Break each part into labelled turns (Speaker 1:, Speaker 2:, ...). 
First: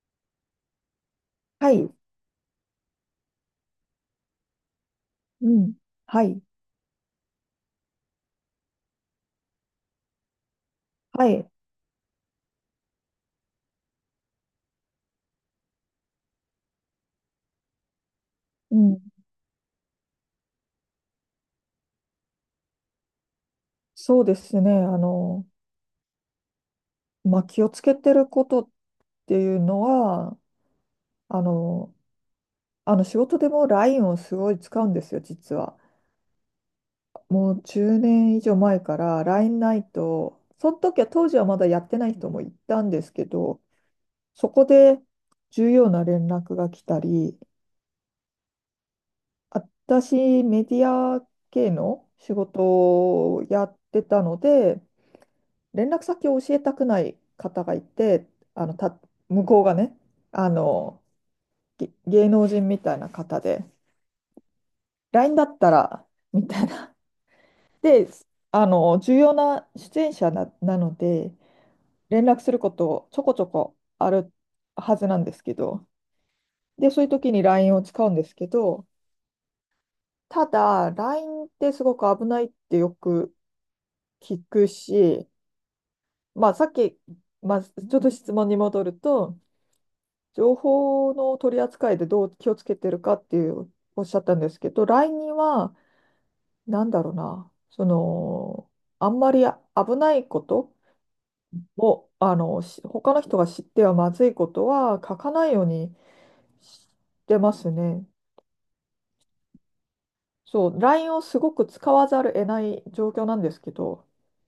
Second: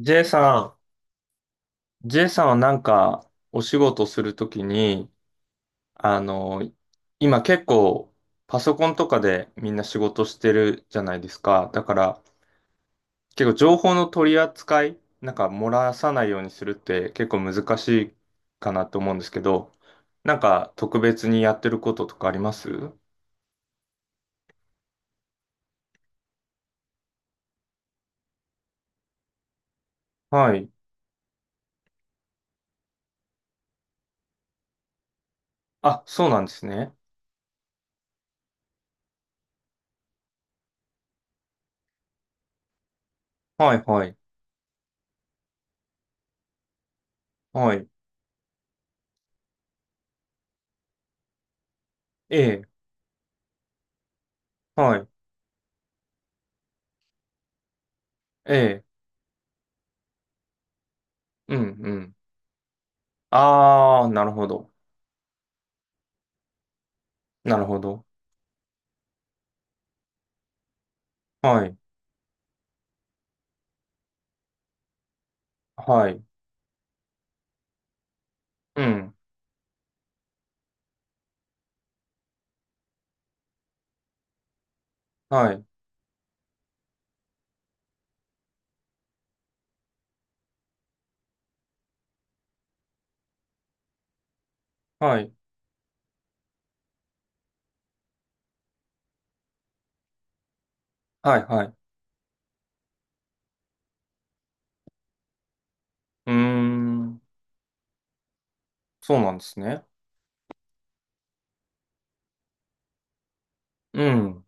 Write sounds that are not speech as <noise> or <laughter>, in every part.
Speaker 1: J さ
Speaker 2: はい、
Speaker 1: ん、J さんはなんかお仕事するときに、
Speaker 2: うん。
Speaker 1: あ
Speaker 2: はい、
Speaker 1: の、今結構パソコンとかでみんな仕事してるじゃないで
Speaker 2: は
Speaker 1: す
Speaker 2: い。
Speaker 1: か。だから結構情報の取り扱い、なんか漏らさないようにするって結構難しいか
Speaker 2: う
Speaker 1: なと
Speaker 2: ん。
Speaker 1: 思うんですけど、なんか特別にやってることとかあります。
Speaker 2: そうですね。まあ、気をつけてることっていうのは、
Speaker 1: はい。
Speaker 2: あの、仕事でも LINE をすごい使うんですよ、実は。
Speaker 1: あ、そうなんですね。
Speaker 2: もう10年以上前から LINE ないと、その時は当時はまだやってない人もいたんですけど、
Speaker 1: はいはい。
Speaker 2: そこで重要な連絡が来たり、
Speaker 1: はい。
Speaker 2: 私、メディア系の仕
Speaker 1: え
Speaker 2: 事
Speaker 1: え、
Speaker 2: をやってたので、
Speaker 1: はい。
Speaker 2: 連絡先を教えたくない方がいて、
Speaker 1: え
Speaker 2: あの
Speaker 1: え、
Speaker 2: た向こうがね、あの
Speaker 1: うん
Speaker 2: げ
Speaker 1: うん。
Speaker 2: 芸能人みたいな方で、
Speaker 1: あー、なるほど。
Speaker 2: LINE だったらみたいな。
Speaker 1: なるほど。
Speaker 2: で、重要な出演者なので、
Speaker 1: はい
Speaker 2: 連絡することちょこちょこあるはずなんですけど、
Speaker 1: はい。
Speaker 2: で、そういう時に LINE を使うんですけ
Speaker 1: う
Speaker 2: ど、
Speaker 1: ん。
Speaker 2: ただ、LINE ってすごく危ないってよく聞くし、
Speaker 1: はい。
Speaker 2: まあ、さっき、まあ、ちょっと質問に戻ると、情報の取り扱いでどう気をつけてるかっていうおっしゃったんですけど、LINE
Speaker 1: は
Speaker 2: に
Speaker 1: い。
Speaker 2: は、なんだろうな、その、あんまり危ないこと
Speaker 1: はい。はい。う
Speaker 2: を、他の人が知ってはまずいことは書かないように
Speaker 1: ー
Speaker 2: し
Speaker 1: ん。
Speaker 2: てますね。
Speaker 1: そうなんですね。
Speaker 2: そう、LINE をすごく使わざるを得ない状況なんですけ
Speaker 1: う
Speaker 2: ど、
Speaker 1: ん。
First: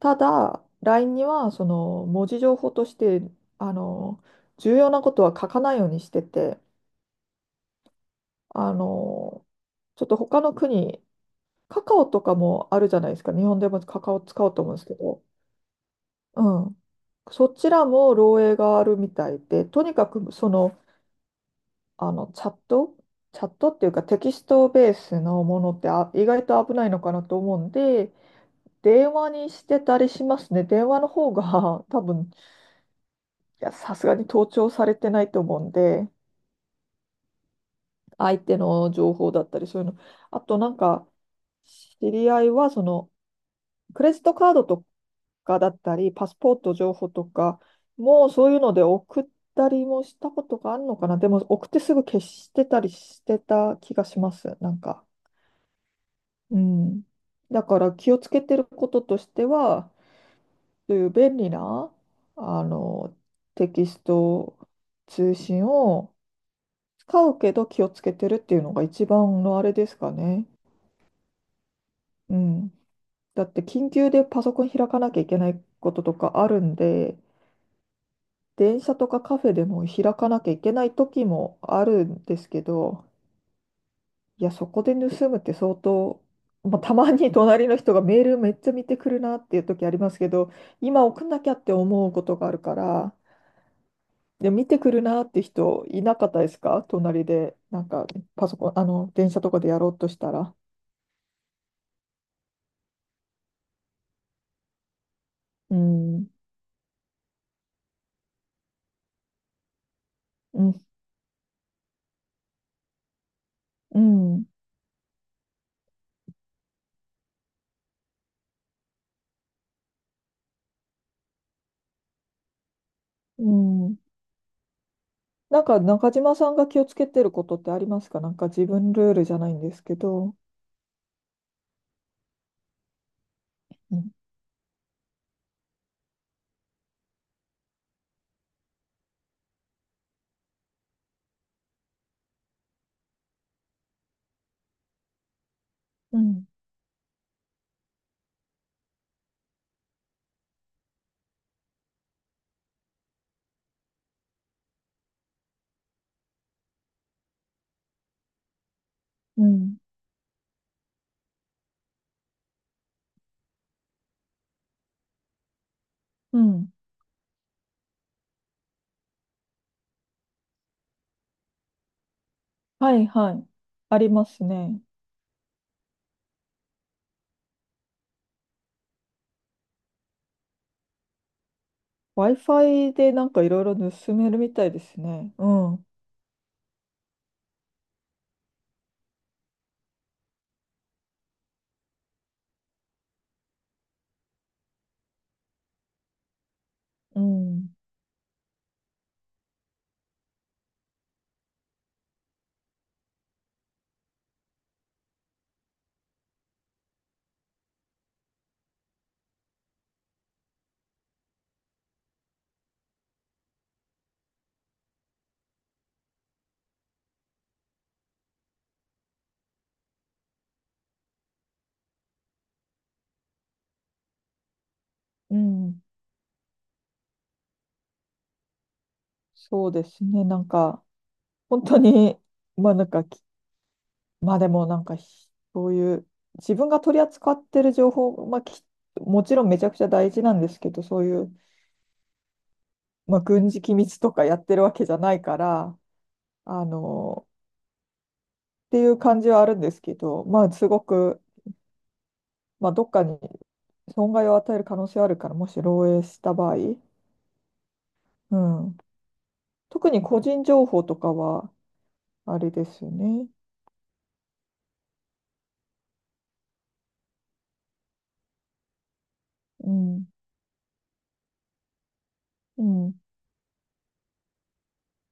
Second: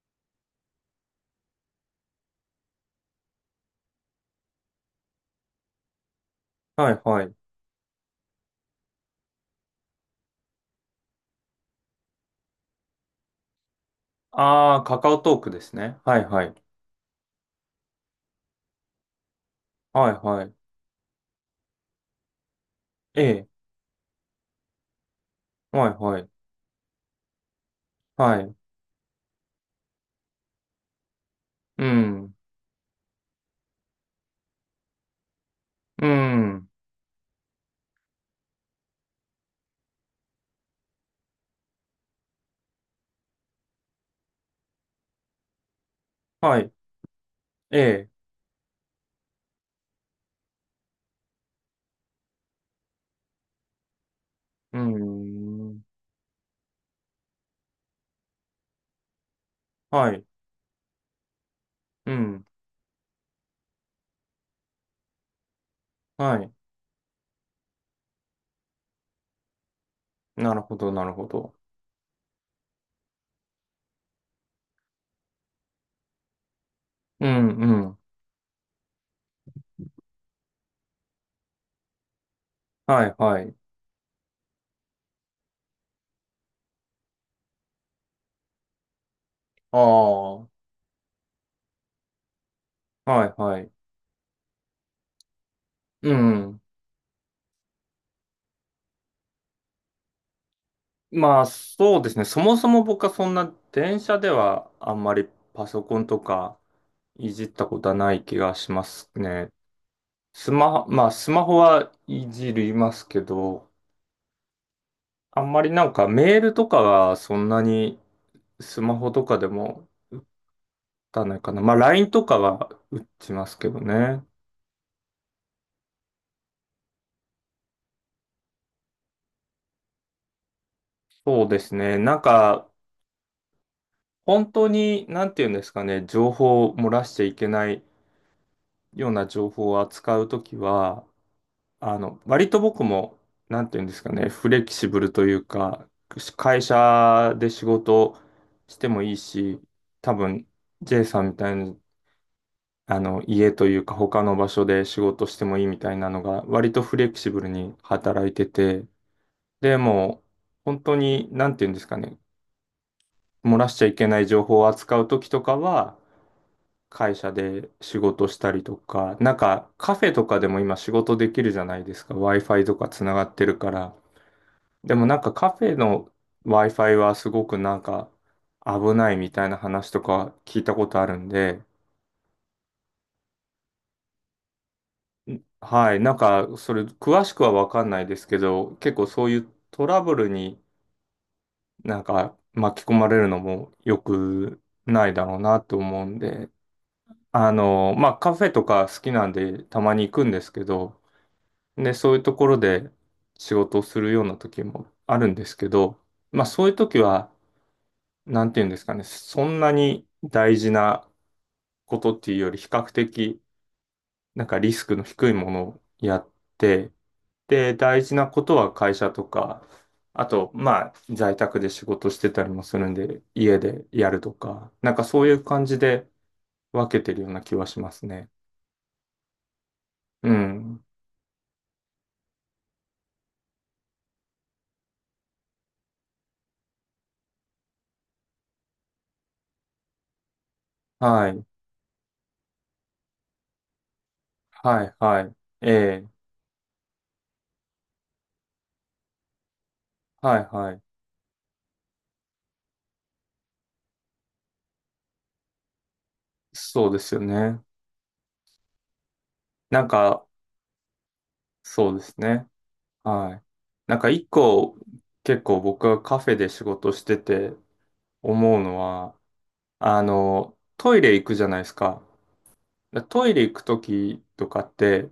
Speaker 2: ただ、LINE には、その、文字情報として、あの、重要なことは書かないようにしてて、
Speaker 1: はい。はい。
Speaker 2: あの、ちょっと他の国カカオとかもあるじゃないですか。日本でもカカオ使おうと思う
Speaker 1: あ
Speaker 2: んで
Speaker 1: あ、
Speaker 2: すけ
Speaker 1: カカオ
Speaker 2: ど。
Speaker 1: トークですね。はい。はい。
Speaker 2: うん。そちらも漏洩があるみたいで、とにか
Speaker 1: はい。
Speaker 2: く
Speaker 1: は
Speaker 2: そ
Speaker 1: い。
Speaker 2: の、チャット、
Speaker 1: ええ。
Speaker 2: っていうかテキストベースのものっ
Speaker 1: は
Speaker 2: て
Speaker 1: い。は
Speaker 2: 意
Speaker 1: い。
Speaker 2: 外と危ないのかなと思うんで、
Speaker 1: はい。
Speaker 2: 電話にしてたりしますね。電話の方が
Speaker 1: う
Speaker 2: <laughs> 多分、
Speaker 1: ん。
Speaker 2: いや、さすがに盗聴されてないと思うん
Speaker 1: う
Speaker 2: で、
Speaker 1: ん。
Speaker 2: 相手の情報だったりそういうの。あとなんか、知り合いはそのクレジットカードとかだったり、パスポ
Speaker 1: は
Speaker 2: ー
Speaker 1: い。
Speaker 2: ト情報とか、
Speaker 1: ええ。
Speaker 2: もうそういうので送ったりもしたことがあるのかな。でも送ってすぐ消してたりしてた気がします。な
Speaker 1: うー
Speaker 2: んか。
Speaker 1: ん。
Speaker 2: うん。だから気をつけてることとしては、
Speaker 1: はい。
Speaker 2: そういう便利な、
Speaker 1: うん。
Speaker 2: あの、テキスト通信を
Speaker 1: はい。
Speaker 2: 使うけど気をつけてるっていうのが一番のあれですかね。
Speaker 1: なるほど。なるほど。
Speaker 2: うん。だって緊急でパソコン開かなきゃいけないこととかあるんで、
Speaker 1: うん。うん。
Speaker 2: 電車とかカフェでも開かなきゃいけない時もあるんですけ
Speaker 1: は
Speaker 2: ど、
Speaker 1: い。はい。
Speaker 2: いや、そこで盗むって相当、まあ、たまに隣の人がメールめっちゃ見てくるなっていう
Speaker 1: あ
Speaker 2: 時ありますけ
Speaker 1: あ。は
Speaker 2: ど、今送んなきゃって思うことがあるか
Speaker 1: い。
Speaker 2: ら、
Speaker 1: はい。
Speaker 2: で、見てくるなって人い
Speaker 1: う
Speaker 2: なかったで
Speaker 1: ん。
Speaker 2: すか隣で、なんかパソコン、電車とかでやろうとしたら。
Speaker 1: まあそうですね。そもそも僕はそんな電車ではあんまりパ
Speaker 2: う
Speaker 1: ソコン
Speaker 2: ん、
Speaker 1: と
Speaker 2: う
Speaker 1: かいじったことはない気がしますね。
Speaker 2: ん、
Speaker 1: まあスマホはいじりますけど、
Speaker 2: うん、
Speaker 1: あんまりなんかメールとかはそんなにスマホとかでも打たないかな。まあ LINE とかは打ち
Speaker 2: う
Speaker 1: ますけど
Speaker 2: ん。
Speaker 1: ね。
Speaker 2: なんか中島さんが気をつけてることってありますか？なんか自分ルールじゃないんですけど。
Speaker 1: そうですね。なんか
Speaker 2: うん、
Speaker 1: 本当になんていうんですかね、情報を漏らしちゃいけないような情報を扱うときは、割と僕も、なんていうんですかね、フレキシブルというか、
Speaker 2: うん。
Speaker 1: 会社で仕事してもいいし、多分、J さんみたいに、家というか他の場所で仕事してもいいみたいなのが、割とフレキシブルに働いてて、
Speaker 2: う
Speaker 1: で
Speaker 2: ん
Speaker 1: も、本当に、なんていうんですかね、漏らしちゃいけない情報を扱う時とかは、
Speaker 2: うん。
Speaker 1: 会社で仕事したりとか、なんかカフェとかでも今仕事できるじゃないですか。Wi-Fi とか
Speaker 2: は
Speaker 1: つ
Speaker 2: い
Speaker 1: なが
Speaker 2: は
Speaker 1: って
Speaker 2: い。
Speaker 1: るから。
Speaker 2: ありますね。
Speaker 1: でもなんかカフェの Wi-Fi はすごくなんか危ないみたいな話とか聞いたことあるんで、
Speaker 2: Wi-Fi でなんかいろいろ盗めるみたいですね。うん。う
Speaker 1: はい、なんかそれ詳しくはわかんないですけど、結構そういうトラブルになんか巻き込まれるのも良くないだろうなと思うんで、
Speaker 2: ん。
Speaker 1: まあカフェとか好きなんでたまに行くんですけど、でそういうところで仕事をするような時もあるんですけど、まあそういう時は、なんていうんですかね、そんなに大事なことっていうより比較的なんかリスクの低いものをやって、で、大事なことは会社とか、あと、まあ、在宅で仕事してたりもするんで、家でやるとか、なんかそうい
Speaker 2: う
Speaker 1: う感じ
Speaker 2: ん。
Speaker 1: で分けてるような気はしますね。
Speaker 2: そうですね。
Speaker 1: う
Speaker 2: なんか、
Speaker 1: ん。
Speaker 2: 本当に、<laughs> まあなんかき、まあでもなんかひ、そういう、自分が取り扱ってる情報、まあき、もちろんめちゃくちゃ大事なんですけど、そうい
Speaker 1: は
Speaker 2: う、
Speaker 1: い。
Speaker 2: まあ軍事機密とかやってるわ
Speaker 1: は
Speaker 2: けじ
Speaker 1: い、
Speaker 2: ゃな
Speaker 1: は
Speaker 2: い
Speaker 1: い。
Speaker 2: か
Speaker 1: え
Speaker 2: ら、
Speaker 1: え。
Speaker 2: あの、っていう感じはあるんですけど、
Speaker 1: は
Speaker 2: ま
Speaker 1: い、
Speaker 2: あす
Speaker 1: は
Speaker 2: ご
Speaker 1: い。
Speaker 2: く、まあ、どっかに損害を与える可能性はあるから、もし漏洩した場合、
Speaker 1: そうですよね。
Speaker 2: うん、
Speaker 1: なん
Speaker 2: 特に個
Speaker 1: か、
Speaker 2: 人情報とかは、
Speaker 1: そうです
Speaker 2: あ
Speaker 1: ね。
Speaker 2: れですよね。
Speaker 1: はい。なんか一個、結構僕はカフェで仕事してて思うのは、
Speaker 2: うん、
Speaker 1: トイレ行くじゃないですか。
Speaker 2: うん、
Speaker 1: でトイレ行くときとかって、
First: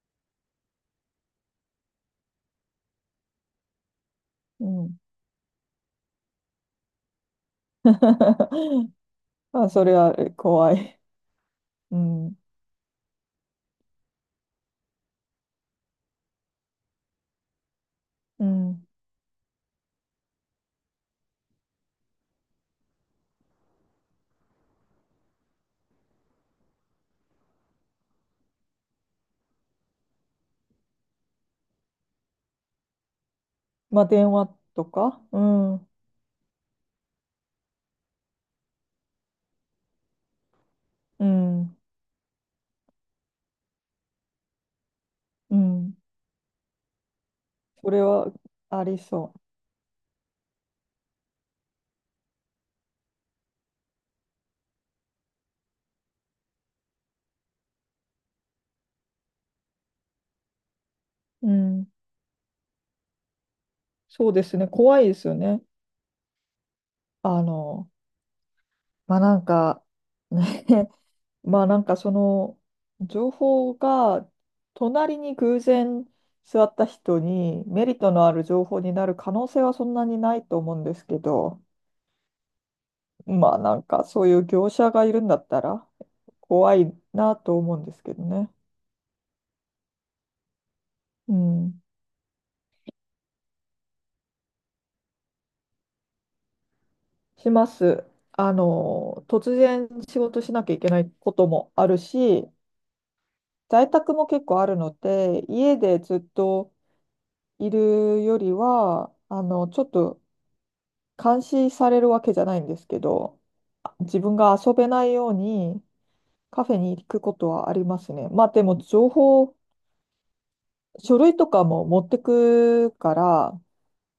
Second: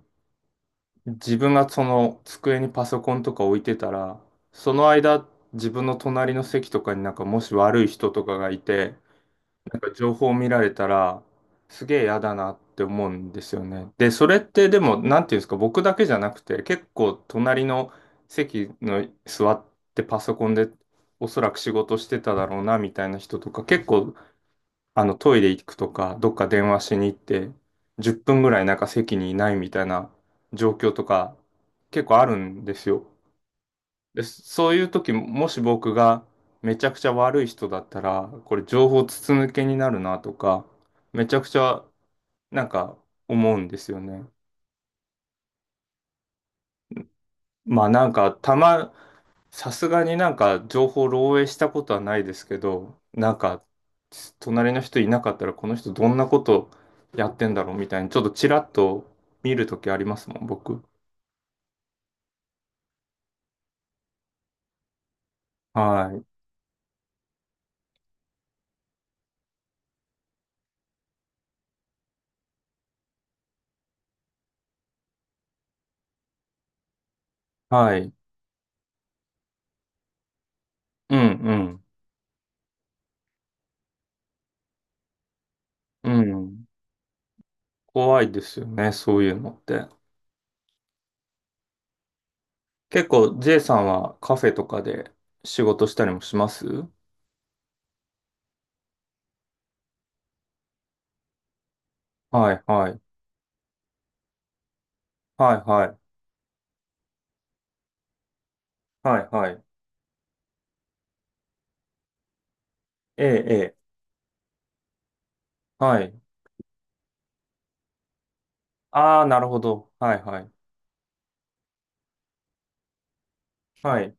Speaker 1: 自分がその机にパソコンとか置いてたら、
Speaker 2: う
Speaker 1: その
Speaker 2: ん。
Speaker 1: 間、自分の隣の席とかになんかもし悪い人とかがいて、
Speaker 2: <laughs> まあ、
Speaker 1: なん
Speaker 2: そ
Speaker 1: か
Speaker 2: れ
Speaker 1: 情
Speaker 2: は
Speaker 1: 報を見られ
Speaker 2: 怖
Speaker 1: た
Speaker 2: い。
Speaker 1: ら、す
Speaker 2: う
Speaker 1: げえ嫌だ
Speaker 2: ん、
Speaker 1: なって思うんですよね。で、それってでも、なんていうんですか、僕だけじゃなくて、結構隣の
Speaker 2: う
Speaker 1: 席
Speaker 2: ん。
Speaker 1: の座ってパソコンでおそらく仕事してただろうなみたいな人とか結構トイレ行くとか、どっか電話しに行って、10分ぐらいなんか席にいないみたいな状況とか、結構あるんですよ。
Speaker 2: まあ、
Speaker 1: で、
Speaker 2: 電話
Speaker 1: そうい
Speaker 2: と
Speaker 1: う時、
Speaker 2: か、う
Speaker 1: もし
Speaker 2: ん、う
Speaker 1: 僕がめちゃくちゃ悪い人だったら、これ情報筒抜けになるなとか、め
Speaker 2: ん、
Speaker 1: ちゃくちゃなんか思うんですよね。
Speaker 2: うん。
Speaker 1: まあ
Speaker 2: それ
Speaker 1: なんか、
Speaker 2: は
Speaker 1: た
Speaker 2: あ
Speaker 1: ま
Speaker 2: りそ
Speaker 1: さすがになんか情報漏洩したことはないですけど、なんか隣の人いなかったらこの人どんなことやってんだろうみたいにちょっとちらっと見るときありますもん、僕。
Speaker 2: う。うん。そうですね。怖いですよね。
Speaker 1: はい。
Speaker 2: あの、まあ、なんか、ねまあなんかその情報が隣に偶然座った人にメリ
Speaker 1: は
Speaker 2: ット
Speaker 1: い。
Speaker 2: のある情報になる可能性はそんなにないと思うんです
Speaker 1: う
Speaker 2: けど、
Speaker 1: ん
Speaker 2: まあなんかそういう業者がいるんだったら
Speaker 1: うん。うん。
Speaker 2: 怖いなと思うんですけ
Speaker 1: 怖
Speaker 2: ど
Speaker 1: いで
Speaker 2: ね。
Speaker 1: すよね、そういうのって。
Speaker 2: うん、
Speaker 1: 結構 J さんはカフェとかで仕事したりもします。
Speaker 2: します。突然仕事しなきゃいけないこともあるし、
Speaker 1: はいはい。
Speaker 2: 在宅も結構あるので、
Speaker 1: はい
Speaker 2: 家
Speaker 1: は
Speaker 2: でず
Speaker 1: い。
Speaker 2: っといるよりは、
Speaker 1: はいはい。
Speaker 2: ちょっと監視されるわけじゃないんですけ
Speaker 1: ええ、
Speaker 2: ど、
Speaker 1: ええ。
Speaker 2: 自分が遊べないように
Speaker 1: はい。
Speaker 2: カフェに行くことはありますね。まあでも情
Speaker 1: ああ、なる
Speaker 2: 報、
Speaker 1: ほど。はいはい。
Speaker 2: 書類とかも持ってくから、
Speaker 1: はい。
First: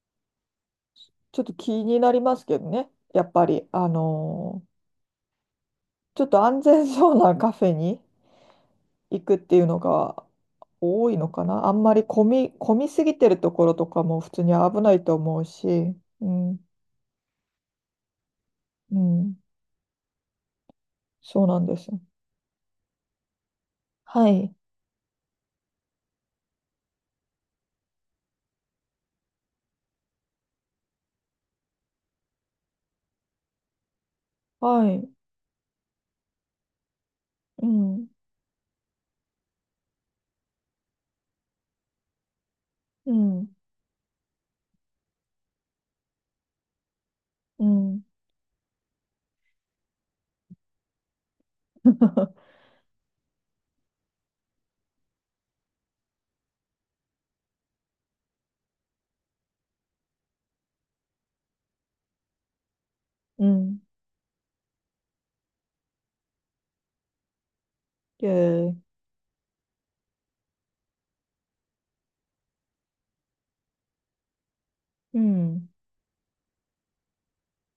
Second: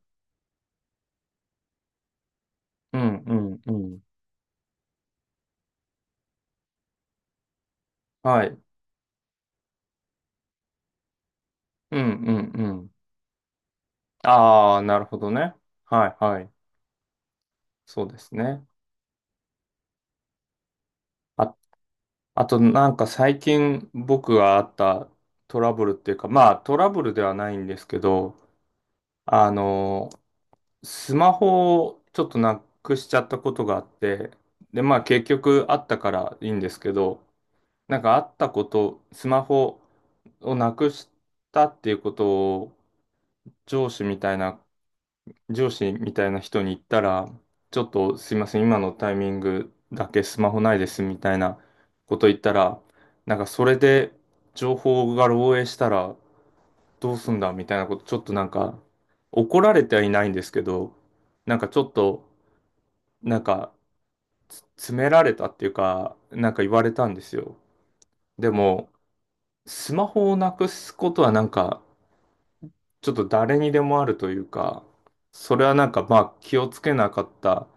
Speaker 2: ちょっと気になりますけどね。
Speaker 1: うん
Speaker 2: やっ
Speaker 1: う
Speaker 2: ぱ
Speaker 1: ん
Speaker 2: り、
Speaker 1: うん。
Speaker 2: ちょっと安全そうなカフェに
Speaker 1: はい。
Speaker 2: 行くっていうのが多いのかな。あんま
Speaker 1: うん
Speaker 2: り
Speaker 1: うんう
Speaker 2: 混み
Speaker 1: ん。
Speaker 2: すぎてるところとかも普通に
Speaker 1: ああ、
Speaker 2: 危な
Speaker 1: な
Speaker 2: い
Speaker 1: る
Speaker 2: と
Speaker 1: ほど
Speaker 2: 思う
Speaker 1: ね。
Speaker 2: し、
Speaker 1: はい
Speaker 2: う
Speaker 1: はい。
Speaker 2: ん、
Speaker 1: そうですね。
Speaker 2: うん、そう
Speaker 1: あ、
Speaker 2: なんです。
Speaker 1: あとなんか最近
Speaker 2: は
Speaker 1: 僕
Speaker 2: い、
Speaker 1: があったトラブルっていうか、まあトラブルではないんですけど、あの、スマホをちょっとなくしちゃったことがあって、で、
Speaker 2: は
Speaker 1: まあ
Speaker 2: い、
Speaker 1: 結局あったからいいんですけど、
Speaker 2: う
Speaker 1: なん
Speaker 2: ん、
Speaker 1: かあったこと、スマホをなくしたっていうことを
Speaker 2: うん、
Speaker 1: 上司みたいな上司みたいな人に言ったら、
Speaker 2: う
Speaker 1: ちょっ
Speaker 2: ん。
Speaker 1: とすいません、今のタイミングだけスマホないですみたいなこと言っ
Speaker 2: <laughs>
Speaker 1: たら、なんかそれで情報が漏洩したらどうすんだみたいなこと、ちょっとなんか怒られてはいないんですけど、なんかちょっと、なん
Speaker 2: う
Speaker 1: か
Speaker 2: ん。
Speaker 1: 詰められたっていうか、なんか言われたんですよ。で
Speaker 2: で、
Speaker 1: も、スマホをなくすことはなんか、ちょっと誰にでもあるというか、
Speaker 2: う
Speaker 1: それ
Speaker 2: ん。
Speaker 1: はなんかまあ気をつけなかった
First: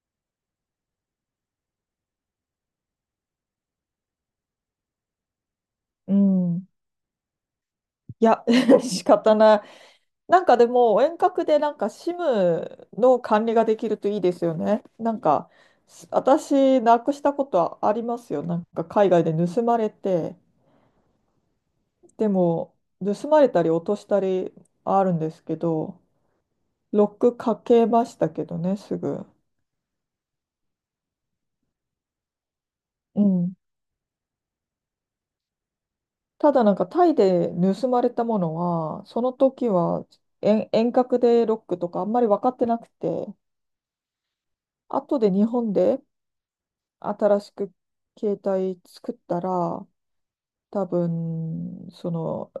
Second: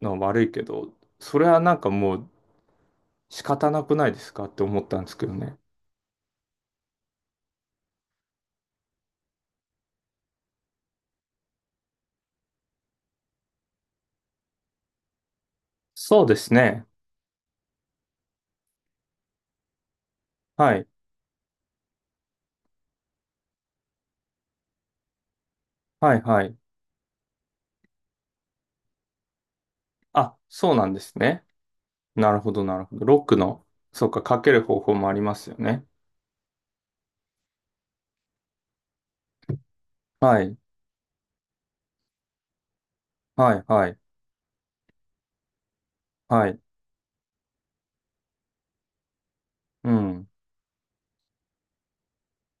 Speaker 1: のは悪いけど、それはなんかもう仕方なくないですかって思ったんですけどね。
Speaker 2: うん。いや、<laughs> 仕方ない。なんかでも、遠隔でなんか SIM の管理ができるといいですよね。なんか、
Speaker 1: そうです
Speaker 2: 私、
Speaker 1: ね。
Speaker 2: なくしたことはありますよ。なんか海外で盗まれて、
Speaker 1: はい。
Speaker 2: でも、盗まれたり落としたりあるんですけど、
Speaker 1: はいはい。
Speaker 2: ロックかけましたけどね、すぐ。
Speaker 1: あ、そうなんですね。なるほどなるほど。ロ
Speaker 2: う
Speaker 1: ック
Speaker 2: ん。
Speaker 1: の、そうか、かける方法もありますよね。
Speaker 2: ただなんかタイで盗まれたものは、その時は
Speaker 1: はい。
Speaker 2: 遠隔でロックとかあんまり分かってなくて、
Speaker 1: はいはい
Speaker 2: 後で日本で
Speaker 1: はい。
Speaker 2: 新しく携帯作ったら、
Speaker 1: うん。
Speaker 2: 多分、その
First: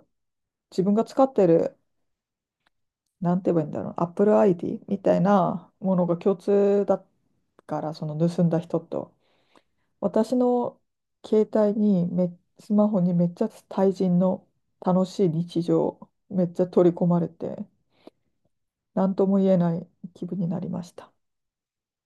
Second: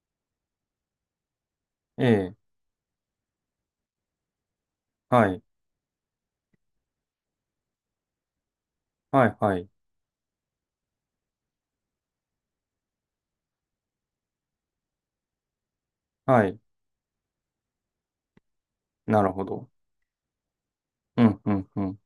Speaker 2: 自分が使ってる、
Speaker 1: ええ。
Speaker 2: なんて言えばいいんだろう、Apple ID みたい
Speaker 1: はい。
Speaker 2: なものが共通だから、その盗んだ人と。
Speaker 1: はいはい。
Speaker 2: 私の携帯にめ、スマホにめっちゃ対人の楽しい日常、め
Speaker 1: は
Speaker 2: っ
Speaker 1: い。
Speaker 2: ちゃ取り込まれて。何
Speaker 1: な
Speaker 2: と
Speaker 1: る
Speaker 2: も
Speaker 1: ほ
Speaker 2: 言え
Speaker 1: ど。
Speaker 2: ない気分になりました。
Speaker 1: うんうんうん。